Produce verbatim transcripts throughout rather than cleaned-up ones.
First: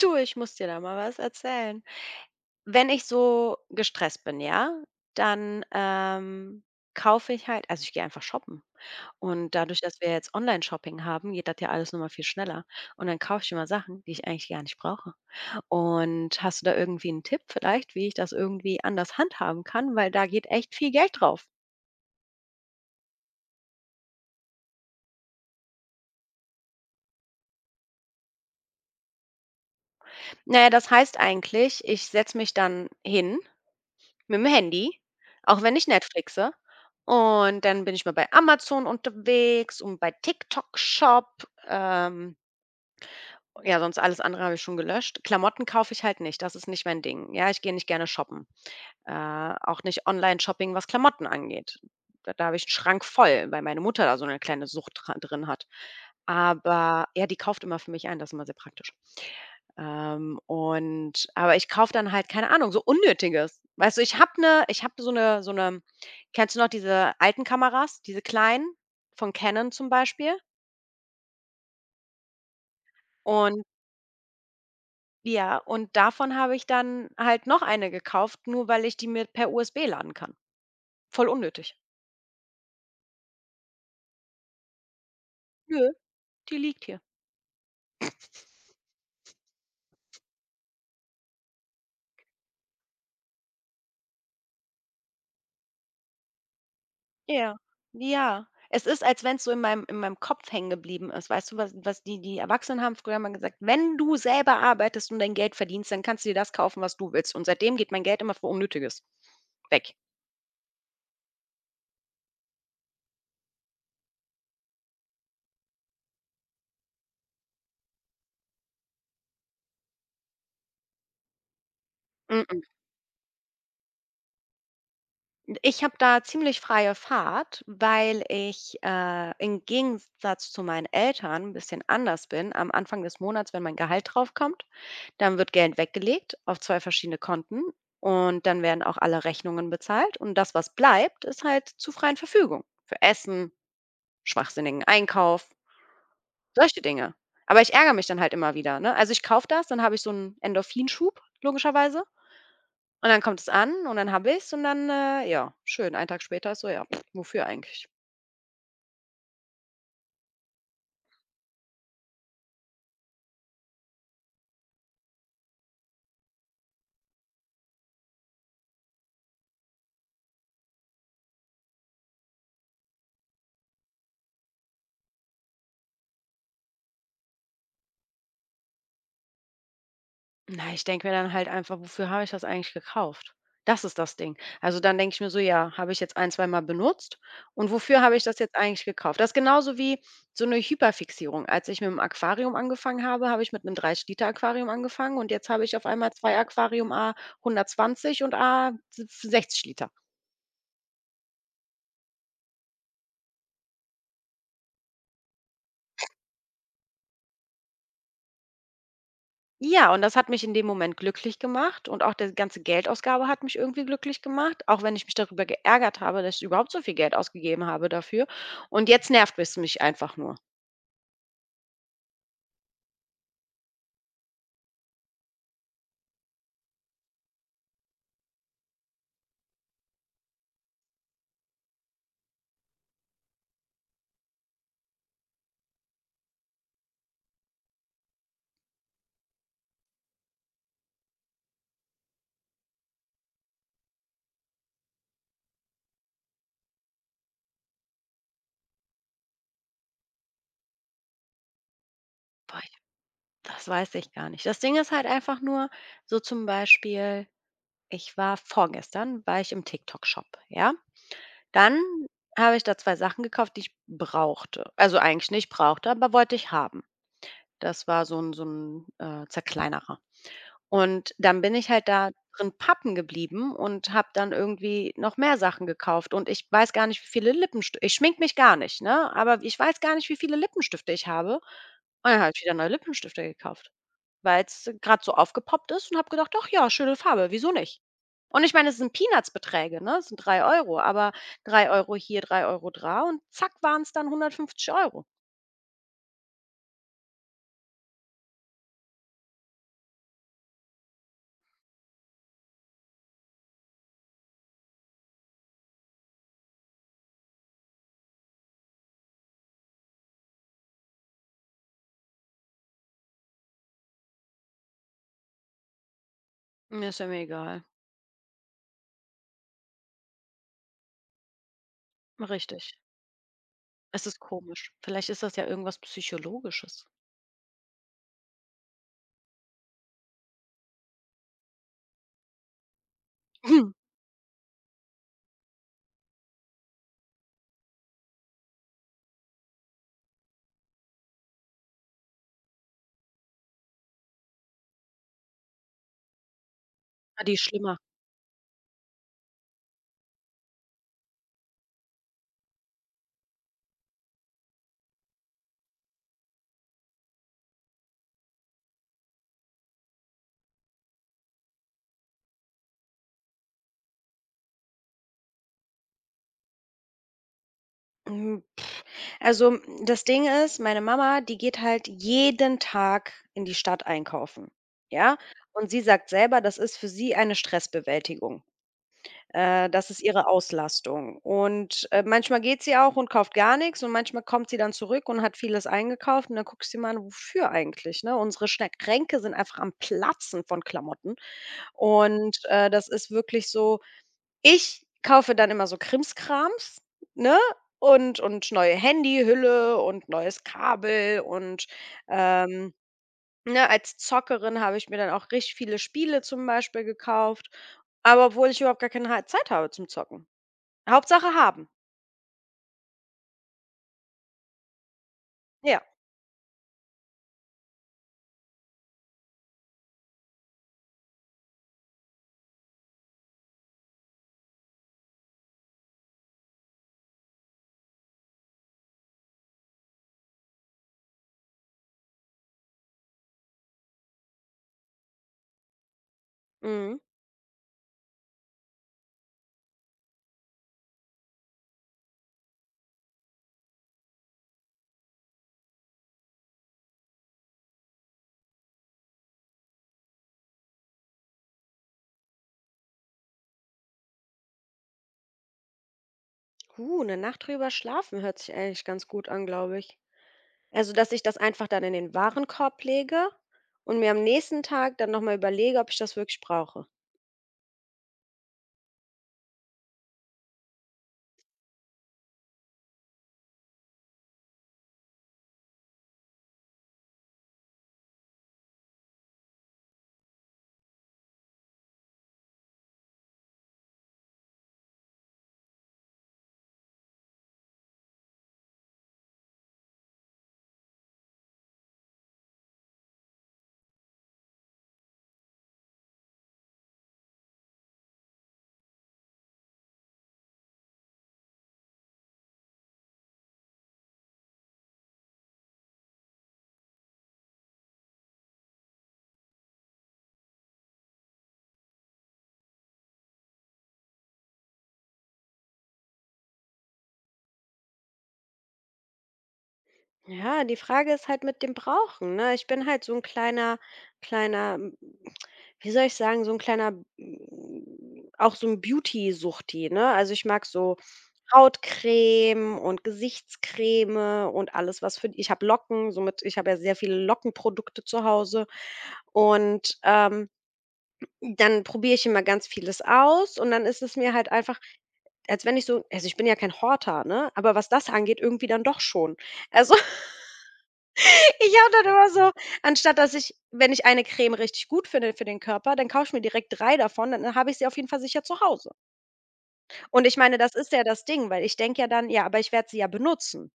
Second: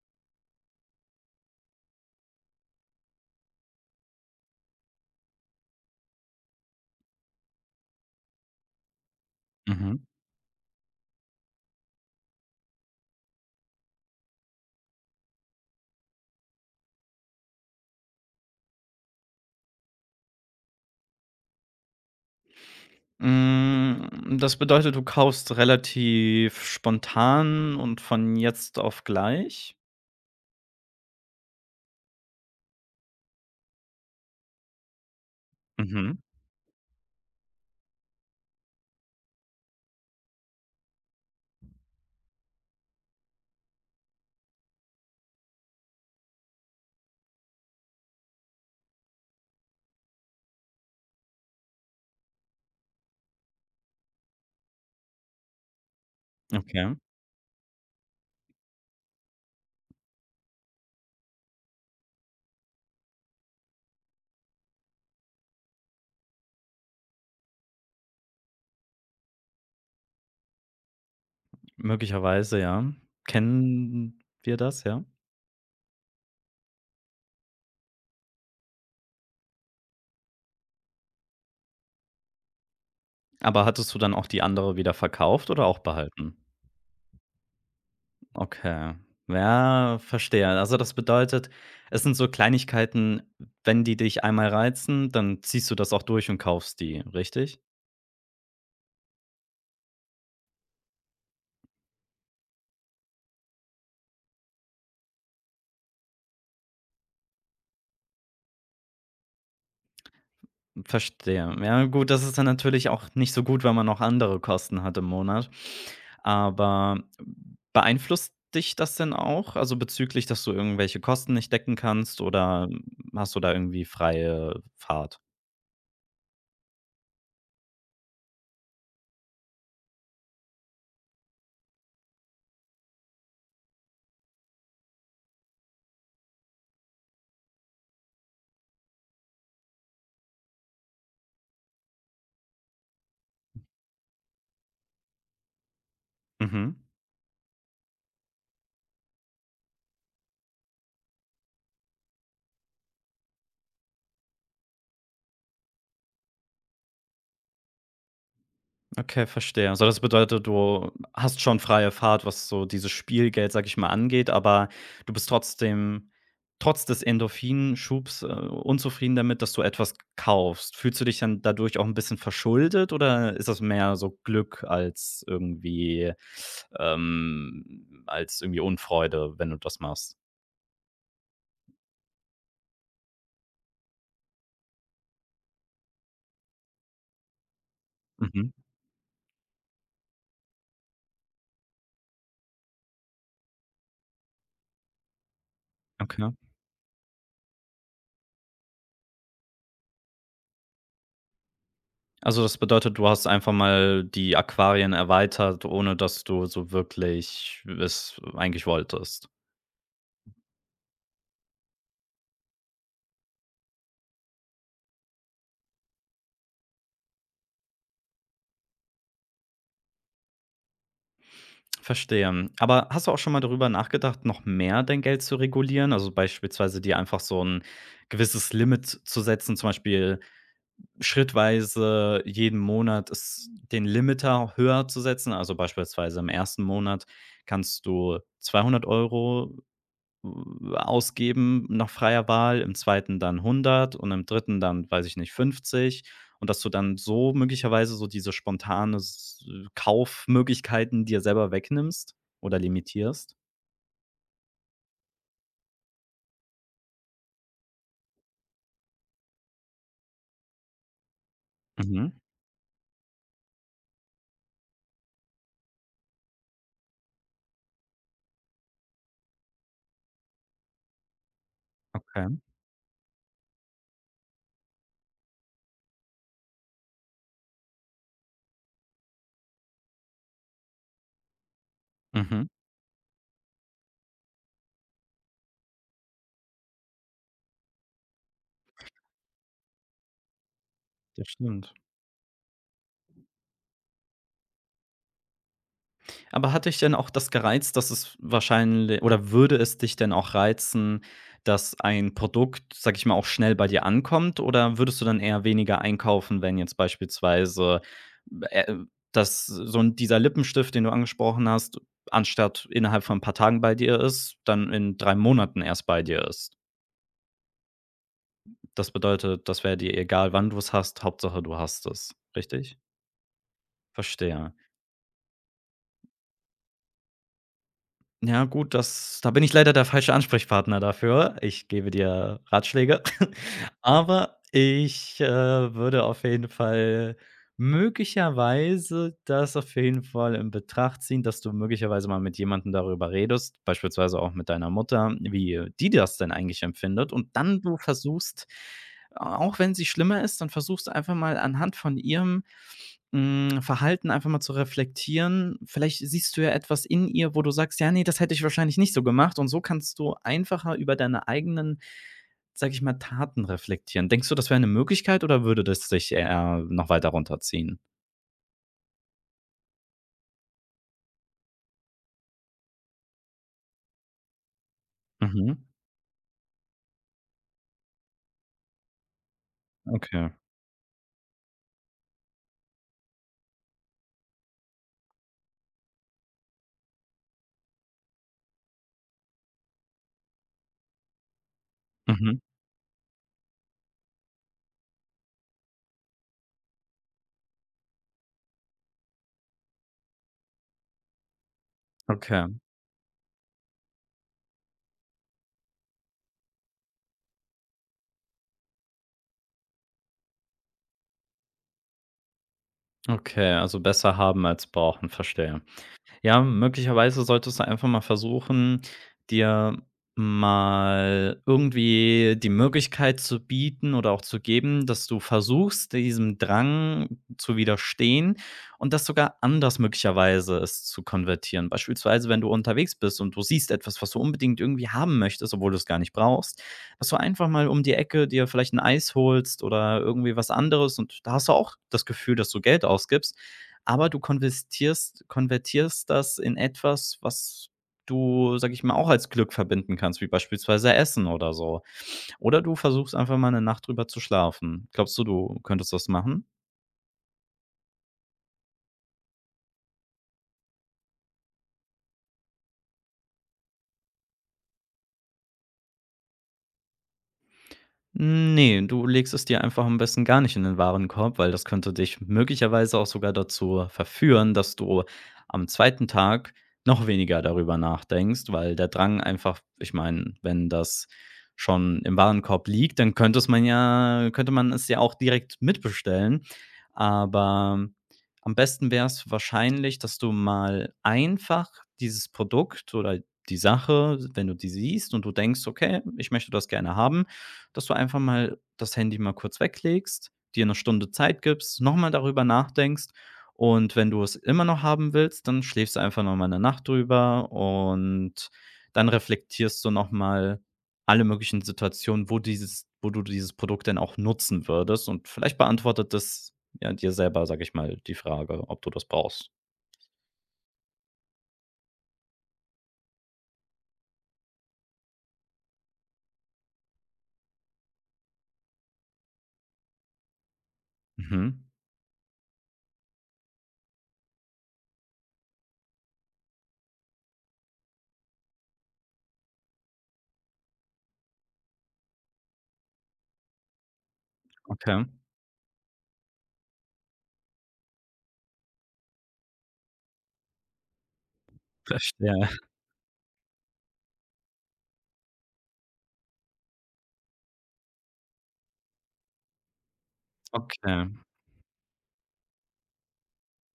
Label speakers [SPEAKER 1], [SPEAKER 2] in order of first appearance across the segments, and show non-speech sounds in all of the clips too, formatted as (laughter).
[SPEAKER 1] Du, ich muss dir da mal was erzählen. Wenn ich so gestresst bin, ja, dann ähm, kaufe ich halt, also ich gehe einfach shoppen. Und dadurch, dass
[SPEAKER 2] Mhm.
[SPEAKER 1] wir jetzt Online-Shopping haben, geht das ja alles nochmal viel schneller. Und dann kaufe ich immer Sachen, die ich eigentlich gar nicht brauche. Und hast du da irgendwie einen Tipp vielleicht, wie ich das irgendwie anders handhaben kann? Weil da geht echt viel Geld drauf.
[SPEAKER 2] Hm, das bedeutet, du kaufst relativ spontan und von jetzt auf gleich?
[SPEAKER 1] Naja, das heißt eigentlich, ich setze mich dann hin mit'm Handy, auch wenn ich
[SPEAKER 2] Mhm.
[SPEAKER 1] Netflixe. Und dann bin ich mal bei Amazon unterwegs und bei TikTok Shop. Ähm, ja, sonst alles andere habe ich schon gelöscht. Klamotten kaufe ich halt nicht, das ist nicht mein Ding. Ja, ich gehe nicht gerne shoppen. Äh, auch nicht Online-Shopping, was Klamotten angeht. Da da habe ich 'n Schrank voll, weil meine Mutter da so 'ne kleine Sucht dra drin hat.
[SPEAKER 2] Okay.
[SPEAKER 1] Aber ja, die kauft immer für mich ein, das ist immer sehr praktisch. Ähm, und aber ich kaufe dann halt, keine Ahnung, so Unnötiges. Weißt du, ich habe 'ne ich habe so eine, so eine kennst du noch diese alten Kameras, diese kleinen von Canon zum Beispiel?
[SPEAKER 2] Möglicherweise, ja.
[SPEAKER 1] Und
[SPEAKER 2] Kennen wir das, ja.
[SPEAKER 1] ja, und davon habe ich dann halt noch eine gekauft, nur weil ich die mir per U S B laden kann. Voll unnötig.
[SPEAKER 2] Aber hattest du dann auch die andere wieder verkauft oder auch
[SPEAKER 1] Nö,
[SPEAKER 2] behalten?
[SPEAKER 1] die liegt hier.
[SPEAKER 2] Okay. Ja, verstehe. Also das bedeutet, es sind so Kleinigkeiten, wenn die dich einmal reizen, dann ziehst du das auch durch und kaufst die,
[SPEAKER 1] Ja,
[SPEAKER 2] richtig?
[SPEAKER 1] ja. Es ist, als wenn es so in meinem in meinem Kopf hängen geblieben ist. Weißt du, was was die die Erwachsenen haben früher mal gesagt „Wenn du selber arbeitest und dein Geld verdienst, dann kannst du dir das kaufen, was du willst.“ Und seitdem geht mein Geld immer für Unnötiges weg.
[SPEAKER 2] Verstehe. Ja, gut, das ist dann natürlich auch nicht so gut, wenn man noch andere Kosten hat im Monat. Aber beeinflusst dich das denn auch? Also bezüglich, dass du irgendwelche Kosten nicht decken kannst
[SPEAKER 1] Mm.
[SPEAKER 2] oder hast du da irgendwie freie Fahrt?
[SPEAKER 1] Ich habe da ziemlich freie Fahrt, weil ich, äh, im Gegensatz zu meinen Eltern 'n bisschen anders bin. Am Anfang des Monats, wenn mein Gehalt draufkommt, dann wird Geld weggelegt auf zwei verschiedene Konten und dann werden auch alle Rechnungen bezahlt und das, was bleibt, ist halt zur freien Verfügung für Essen, schwachsinnigen Einkauf,
[SPEAKER 2] Mhm.
[SPEAKER 1] solche Dinge. Aber ich ärgere mich dann halt immer wieder, ne? Also, ich kaufe das, dann habe ich so einen Endorphinschub logischerweise und dann kommt es an und dann habe ich es und dann, äh, ja, schön. Einen Tag später ist so: „Ja, pff, wofür eigentlich?“
[SPEAKER 2] Okay, verstehe. Also, das bedeutet, du hast schon freie Fahrt, was so dieses Spielgeld, sag ich mal, angeht, aber du bist trotzdem trotz des Endorphinschubs, äh, unzufrieden damit, dass du etwas kaufst. Fühlst du dich dann dadurch auch ein bisschen verschuldet oder ist das mehr so Glück als irgendwie ähm, als irgendwie Unfreude, wenn du das machst?
[SPEAKER 1] Na, ich denke mir dann halt einfach: „Wofür habe ich das eigentlich gekauft?“ Das ist das Ding. Also, dann denke ich mir so: „Ja, habe ich jetzt ein zweimal benutzt und wofür habe ich das
[SPEAKER 2] Mhm,
[SPEAKER 1] jetzt eigentlich gekauft?“ Das ist genauso wie so eine Hyperfixierung. Als ich mit dem Aquarium angefangen habe, habe ich mit einem drei Liter Aquarium angefangen und jetzt habe ich auf einmal
[SPEAKER 2] okay.
[SPEAKER 1] zwei Aquarium A hundertzwanzig und A si sechzig Liter.
[SPEAKER 2] Also, das bedeutet, du hast einfach mal die Aquarien erweitert, ohne dass du so wirklich es eigentlich wolltest?
[SPEAKER 1] Ja, und das hat mich in dem Moment glücklich gemacht und auch die ganze Geldausgabe hat mich irgendwie glücklich gemacht, auch wenn ich mich darüber geärgert habe, dass ich überhaupt so viel Geld ausgegeben habe dafür. Und jetzt nervt es mich einfach nur.
[SPEAKER 2] Verstehe. Aber hast du auch schon mal darüber nachgedacht, noch mehr dein Geld zu regulieren? Also beispielsweise dir einfach so ein gewisses Limit zu setzen, zum Beispiel schrittweise jeden Monat es den Limiter höher zu setzen. Also beispielsweise im ersten Monat kannst du zweihundert Euro ausgeben nach freier Wahl, im zweiten dann hundert und im dritten dann, weiß ich nicht, fünfzig, und dass du dann so möglicherweise so diese spontane s Kaufmöglichkeiten dir selber wegnimmst
[SPEAKER 1] Boah,
[SPEAKER 2] oder
[SPEAKER 1] ich,
[SPEAKER 2] limitierst?
[SPEAKER 1] Das weiß ich gar nicht. Das Ding ist halt einfach nur, so zum Beispiel, ich war vorgestern, war ich im TikTok-Shop, ja. Dann
[SPEAKER 2] Mhm.
[SPEAKER 1] habe ich da zwei Sachen gekauft, die ich brauchte. Also eigentlich nicht brauchte, aber wollte ich haben. Das war so ein, so ein äh, Zerkleinerer. Und dann bin ich halt da
[SPEAKER 2] Okay.
[SPEAKER 1] drin pappen geblieben und habe dann irgendwie noch mehr Sachen gekauft und ich weiß gar nicht, wie viele Lippensti ich schminke mich gar nicht, ne, aber ich weiß gar nicht, wie viele Lippenstifte ich habe. Und dann habe ich
[SPEAKER 2] Mhm.
[SPEAKER 1] wieder neue Lippenstifte gekauft, weil es gerade so aufgepoppt ist und habe gedacht: „Doch ja, schöne Farbe, wieso nicht?“ Und ich meine, es sind Peanuts-Beträge, ne? Es sind drei Euro, aber
[SPEAKER 2] Ja,
[SPEAKER 1] drei
[SPEAKER 2] stimmt.
[SPEAKER 1] Euro hier, drei Euro da und zack waren es dann hundertfünfzig Euro.
[SPEAKER 2] Aber hat dich denn auch das gereizt, dass es wahrscheinlich oder würde es dich denn auch reizen, dass ein Produkt, sage ich mal, auch schnell bei dir ankommt? Oder würdest du dann eher weniger einkaufen, wenn jetzt beispielsweise, äh, das so ein dieser Lippenstift, den du angesprochen hast, anstatt innerhalb von ein paar Tagen bei dir ist, dann in drei Monaten erst bei dir ist?
[SPEAKER 1] Mir ist ja mir egal.
[SPEAKER 2] Das bedeutet, das wäre dir egal, wann du es hast, Hauptsache du hast es,
[SPEAKER 1] Richtig.
[SPEAKER 2] richtig?
[SPEAKER 1] Es ist
[SPEAKER 2] Verstehe.
[SPEAKER 1] komisch. Vielleicht ist das ja irgendwas Psychologisches.
[SPEAKER 2] Ja, gut, das da bin ich leider der falsche Ansprechpartner dafür. Ich gebe dir Ratschläge, (laughs)
[SPEAKER 1] (laughs)
[SPEAKER 2] aber ich, äh, würde auf jeden Fall möglicherweise das auf jeden Fall in Betracht ziehen, dass du möglicherweise mal mit jemandem darüber redest, beispielsweise auch mit deiner Mutter, wie die das denn eigentlich empfindet,
[SPEAKER 1] Ah,
[SPEAKER 2] und
[SPEAKER 1] die ist
[SPEAKER 2] dann du
[SPEAKER 1] schlimmer.
[SPEAKER 2] versuchst, auch wenn sie schlimmer ist, dann versuchst du einfach mal anhand von ihrem hm, Verhalten einfach mal zu reflektieren. Vielleicht siehst du ja etwas in ihr, wo du sagst: „Ja, nee, das hätte ich wahrscheinlich nicht so gemacht.“ Und so kannst du einfacher über deine eigenen, sag ich mal, Taten reflektieren. Denkst du, das wäre eine Möglichkeit oder würde das dich eher noch weiter runterziehen?
[SPEAKER 1] Hm, also, hm, das Ding ist, meine Mama, die geht halt jeden Tag in die Stadt einkaufen, ja?
[SPEAKER 2] Mhm.
[SPEAKER 1] Und sie sagt selber, das ist für sie eine Stressbewältigung. Äh, das ist ihre
[SPEAKER 2] Okay.
[SPEAKER 1] Auslastung. Und, äh, manchmal geht sie auch und kauft gar nichts und manchmal kommt sie dann zurück und hat vieles eingekauft und dann guckst du dir mal an, wofür eigentlich, ne? Unsere Schne Schränke sind einfach am Platzen von Klamotten
[SPEAKER 2] Mhm.
[SPEAKER 1] und, äh, das ist wirklich so. Ich kaufe dann immer so Krimskrams, ne? Und und neue Handyhülle und neues Kabel und,
[SPEAKER 2] Okay.
[SPEAKER 1] ähm, ne, als Zockerin habe ich mir dann auch richtig viele Spiele zum Beispiel gekauft, aber obwohl ich überhaupt gar keine ha Zeit habe zum Zocken. Hauptsache haben.
[SPEAKER 2] Okay, also besser haben als brauchen, verstehe.
[SPEAKER 1] Ja.
[SPEAKER 2] Ja, möglicherweise solltest du einfach mal versuchen, dir mal irgendwie die Möglichkeit zu bieten oder auch zu geben, dass du versuchst, diesem Drang zu widerstehen und das sogar anders möglicherweise es zu konvertieren. Beispielsweise, wenn du unterwegs bist und du siehst etwas, was du unbedingt irgendwie haben möchtest, obwohl du es gar nicht brauchst,
[SPEAKER 1] Mhm.
[SPEAKER 2] dass du einfach mal um die Ecke dir vielleicht ein Eis holst oder irgendwie was anderes, und da hast du auch das Gefühl, dass du Geld ausgibst, aber du konvertierst konvertierst das in etwas, was du, sage ich mal, auch als Glück verbinden kannst, wie beispielsweise Essen oder so. Oder du versuchst einfach mal eine Nacht drüber zu schlafen. Glaubst du, du könntest das machen?
[SPEAKER 1] Uh, 'ne Nacht drüber schlafen hört sich eigentlich ganz gut an, glaube ich. Also, dass ich das einfach dann in den Warenkorb lege und mir am nächsten Tag dann noch mal überlege, ob ich das wirklich brauche.
[SPEAKER 2] Nee, du legst es dir einfach am besten gar nicht in den Warenkorb, weil das könnte dich möglicherweise auch sogar dazu verführen, dass du am zweiten Tag noch weniger darüber nachdenkst, weil der Drang einfach, ich meine, wenn das schon im Warenkorb liegt, dann könnte es man ja könnte man es ja auch direkt mitbestellen. Aber am besten wäre es wahrscheinlich, dass du mal einfach dieses Produkt oder die Sache, wenn du die siehst und du denkst: „Okay, ich möchte das gerne haben“, dass du einfach mal das Handy mal kurz weglegst, dir eine Stunde Zeit gibst, nochmal darüber nachdenkst, und wenn du es immer noch haben willst, dann schläfst du einfach noch mal 'ne Nacht drüber und dann reflektierst du nochmal alle möglichen Situationen, wo dieses wo du dieses Produkt denn auch nutzen würdest, und vielleicht beantwortet das, ja, dir selber, sage ich mal, die Frage, ob du das brauchst.
[SPEAKER 1] Ja, die Frage ist halt mit dem Brauchen, ne? Ich bin halt so 'n kleiner kleiner, hm, wie soll ich sagen, so 'n kleiner, hm, auch so 'n Beauty-Suchti, ne? Also, ich mag so
[SPEAKER 2] Mhm.
[SPEAKER 1] Hautcreme und Gesichtscreme und alles, was für ich habe Locken, somit ich habe ja sehr viele Lockenprodukte zu Hause und, ähm, dann probiere ich immer ganz vieles aus und dann ist es mir halt einfach,
[SPEAKER 2] Okay.
[SPEAKER 1] als wenn ich so also, ich bin ja kein Horter, ne, aber was das angeht, irgendwie dann doch schon. Also (laughs) ich habe dann immer
[SPEAKER 2] Verstehe.
[SPEAKER 1] so anstatt dass ich wenn ich eine Creme richtig gut finde für den Körper, dann kaufe ich mir direkt drei davon, dann habe ich sie auf jeden Fall sicher zu Hause. Und ich meine, das ist ja
[SPEAKER 2] Okay.
[SPEAKER 1] das Ding, weil ich denke ja dann: „Ja, aber ich werde sie ja benutzen.“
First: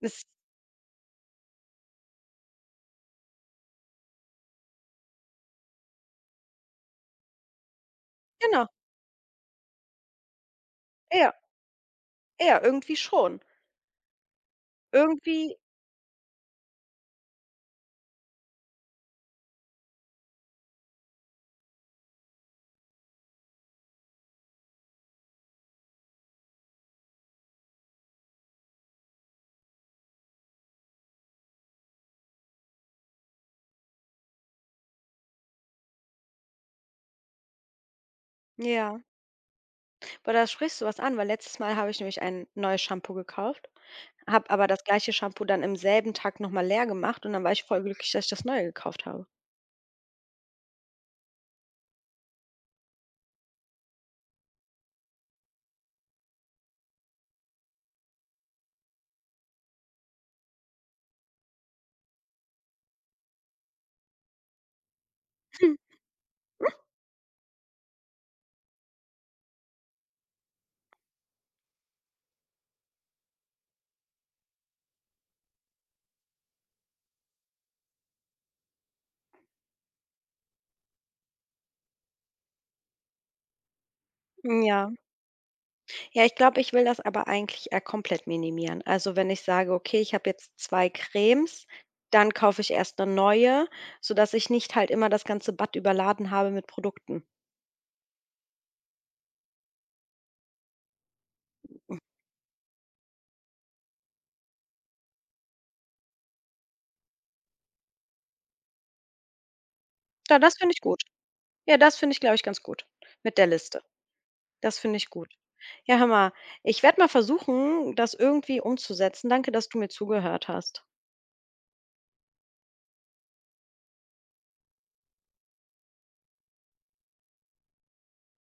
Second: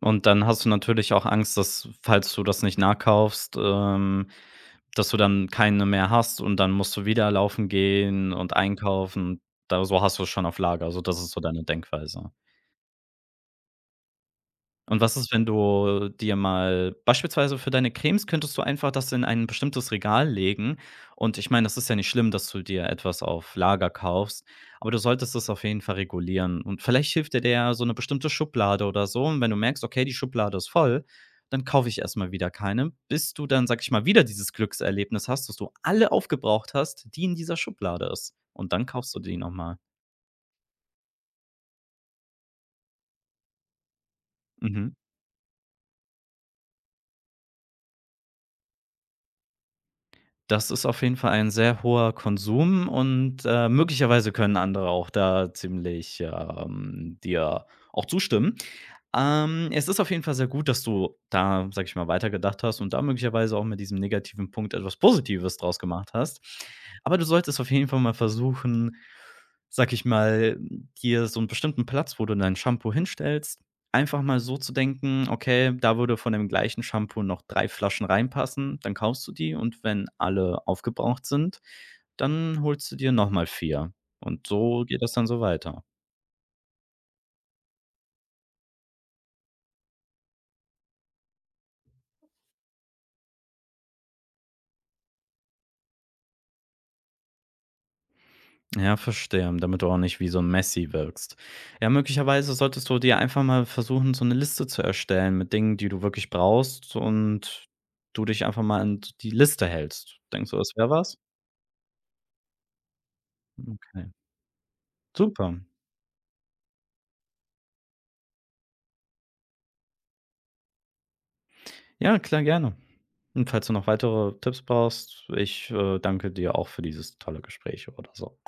[SPEAKER 1] Das
[SPEAKER 2] Und dann hast du natürlich auch Angst, dass, falls du das nicht nachkaufst, ähm Dass du dann keine mehr hast und dann musst du wieder laufen gehen und
[SPEAKER 1] genau,
[SPEAKER 2] einkaufen. Da, so hast du's schon auf Lager. So, das ist
[SPEAKER 1] ja,
[SPEAKER 2] so deine Denkweise.
[SPEAKER 1] ja, irgendwie schon.
[SPEAKER 2] Und was ist, wenn
[SPEAKER 1] Irgendwie
[SPEAKER 2] du dir mal beispielsweise für deine Cremes könntest du einfach das in ein bestimmtes Regal legen, und ich meine, das ist ja nicht schlimm, dass du dir etwas auf Lager kaufst, aber du solltest es auf jeden Fall regulieren, und vielleicht hilft dir da ja so eine bestimmte Schublade oder so, und wenn du merkst: „Okay, die Schublade ist voll“, dann kaufe ich erst mal wieder keine, bis du dann, sag ich mal, wieder dieses Glückserlebnis hast, dass du alle aufgebraucht hast, die in dieser Schublade ist, und dann
[SPEAKER 1] ja.
[SPEAKER 2] kaufst du die noch mal.
[SPEAKER 1] Aber da sprichst du was an, weil letztes Mal habe ich nämlich ein neues Shampoo gekauft, habe aber das
[SPEAKER 2] Mhm.
[SPEAKER 1] gleiche Shampoo dann im selben Tag noch mal leer gemacht und dann war ich voll glücklich, dass ich das Neue gekauft habe.
[SPEAKER 2] Das ist auf jeden Fall ein sehr hoher Konsum, und, äh, möglicherweise können andere auch da ziemlich, ähm, dir auch zustimmen. Ähm, es ist auf jeden Fall sehr gut, dass du da, sage ich mal, weitergedacht hast und da möglicherweise auch mit diesem negativen Punkt etwas Positives draus gemacht hast. Aber du solltest auf jeden Fall mal versuchen, sage ich mal, dir so einen bestimmten Platz, wo du dein Shampoo hinstellst, einfach mal so zu denken: „Okay, da würde von dem gleichen Shampoo noch drei Flaschen reinpassen.“ Dann kaufst du die, und wenn alle aufgebraucht sind, dann holst du dir noch mal vier. Und so
[SPEAKER 1] Ja.
[SPEAKER 2] geht das dann so weiter.
[SPEAKER 1] Ja, ich glaube, ich will das aber eigentlich eher komplett minimieren. Also, wenn ich sage: „Okay, ich habe jetzt zwei Cremes“, dann kaufe ich erst eine neue, sodass ich nicht halt immer das ganze Bad überladen habe mit Produkten.
[SPEAKER 2] Ja, verstehe, damit du auch nicht wie so ein Messi wirkst. Ja, möglicherweise solltest du dir einfach mal versuchen, so eine Liste zu erstellen mit Dingen, die du wirklich brauchst, und du dich einfach mal an die Liste hältst.
[SPEAKER 1] Ja,
[SPEAKER 2] Denkst du,
[SPEAKER 1] das
[SPEAKER 2] das
[SPEAKER 1] finde ich
[SPEAKER 2] wäre
[SPEAKER 1] gut.
[SPEAKER 2] was?
[SPEAKER 1] Ja, das finde ich, glaube ich, ganz gut mit der Liste.
[SPEAKER 2] Okay,
[SPEAKER 1] Das finde ich gut.
[SPEAKER 2] super.
[SPEAKER 1] Ja, hör mal, ich werde mal versuchen, das irgendwie umzusetzen. Danke, dass du mir zugehört hast.
[SPEAKER 2] Ja, klar, gerne. Und falls du noch weitere Tipps brauchst, ich, äh, danke dir auch für dieses tolle Gespräch oder so.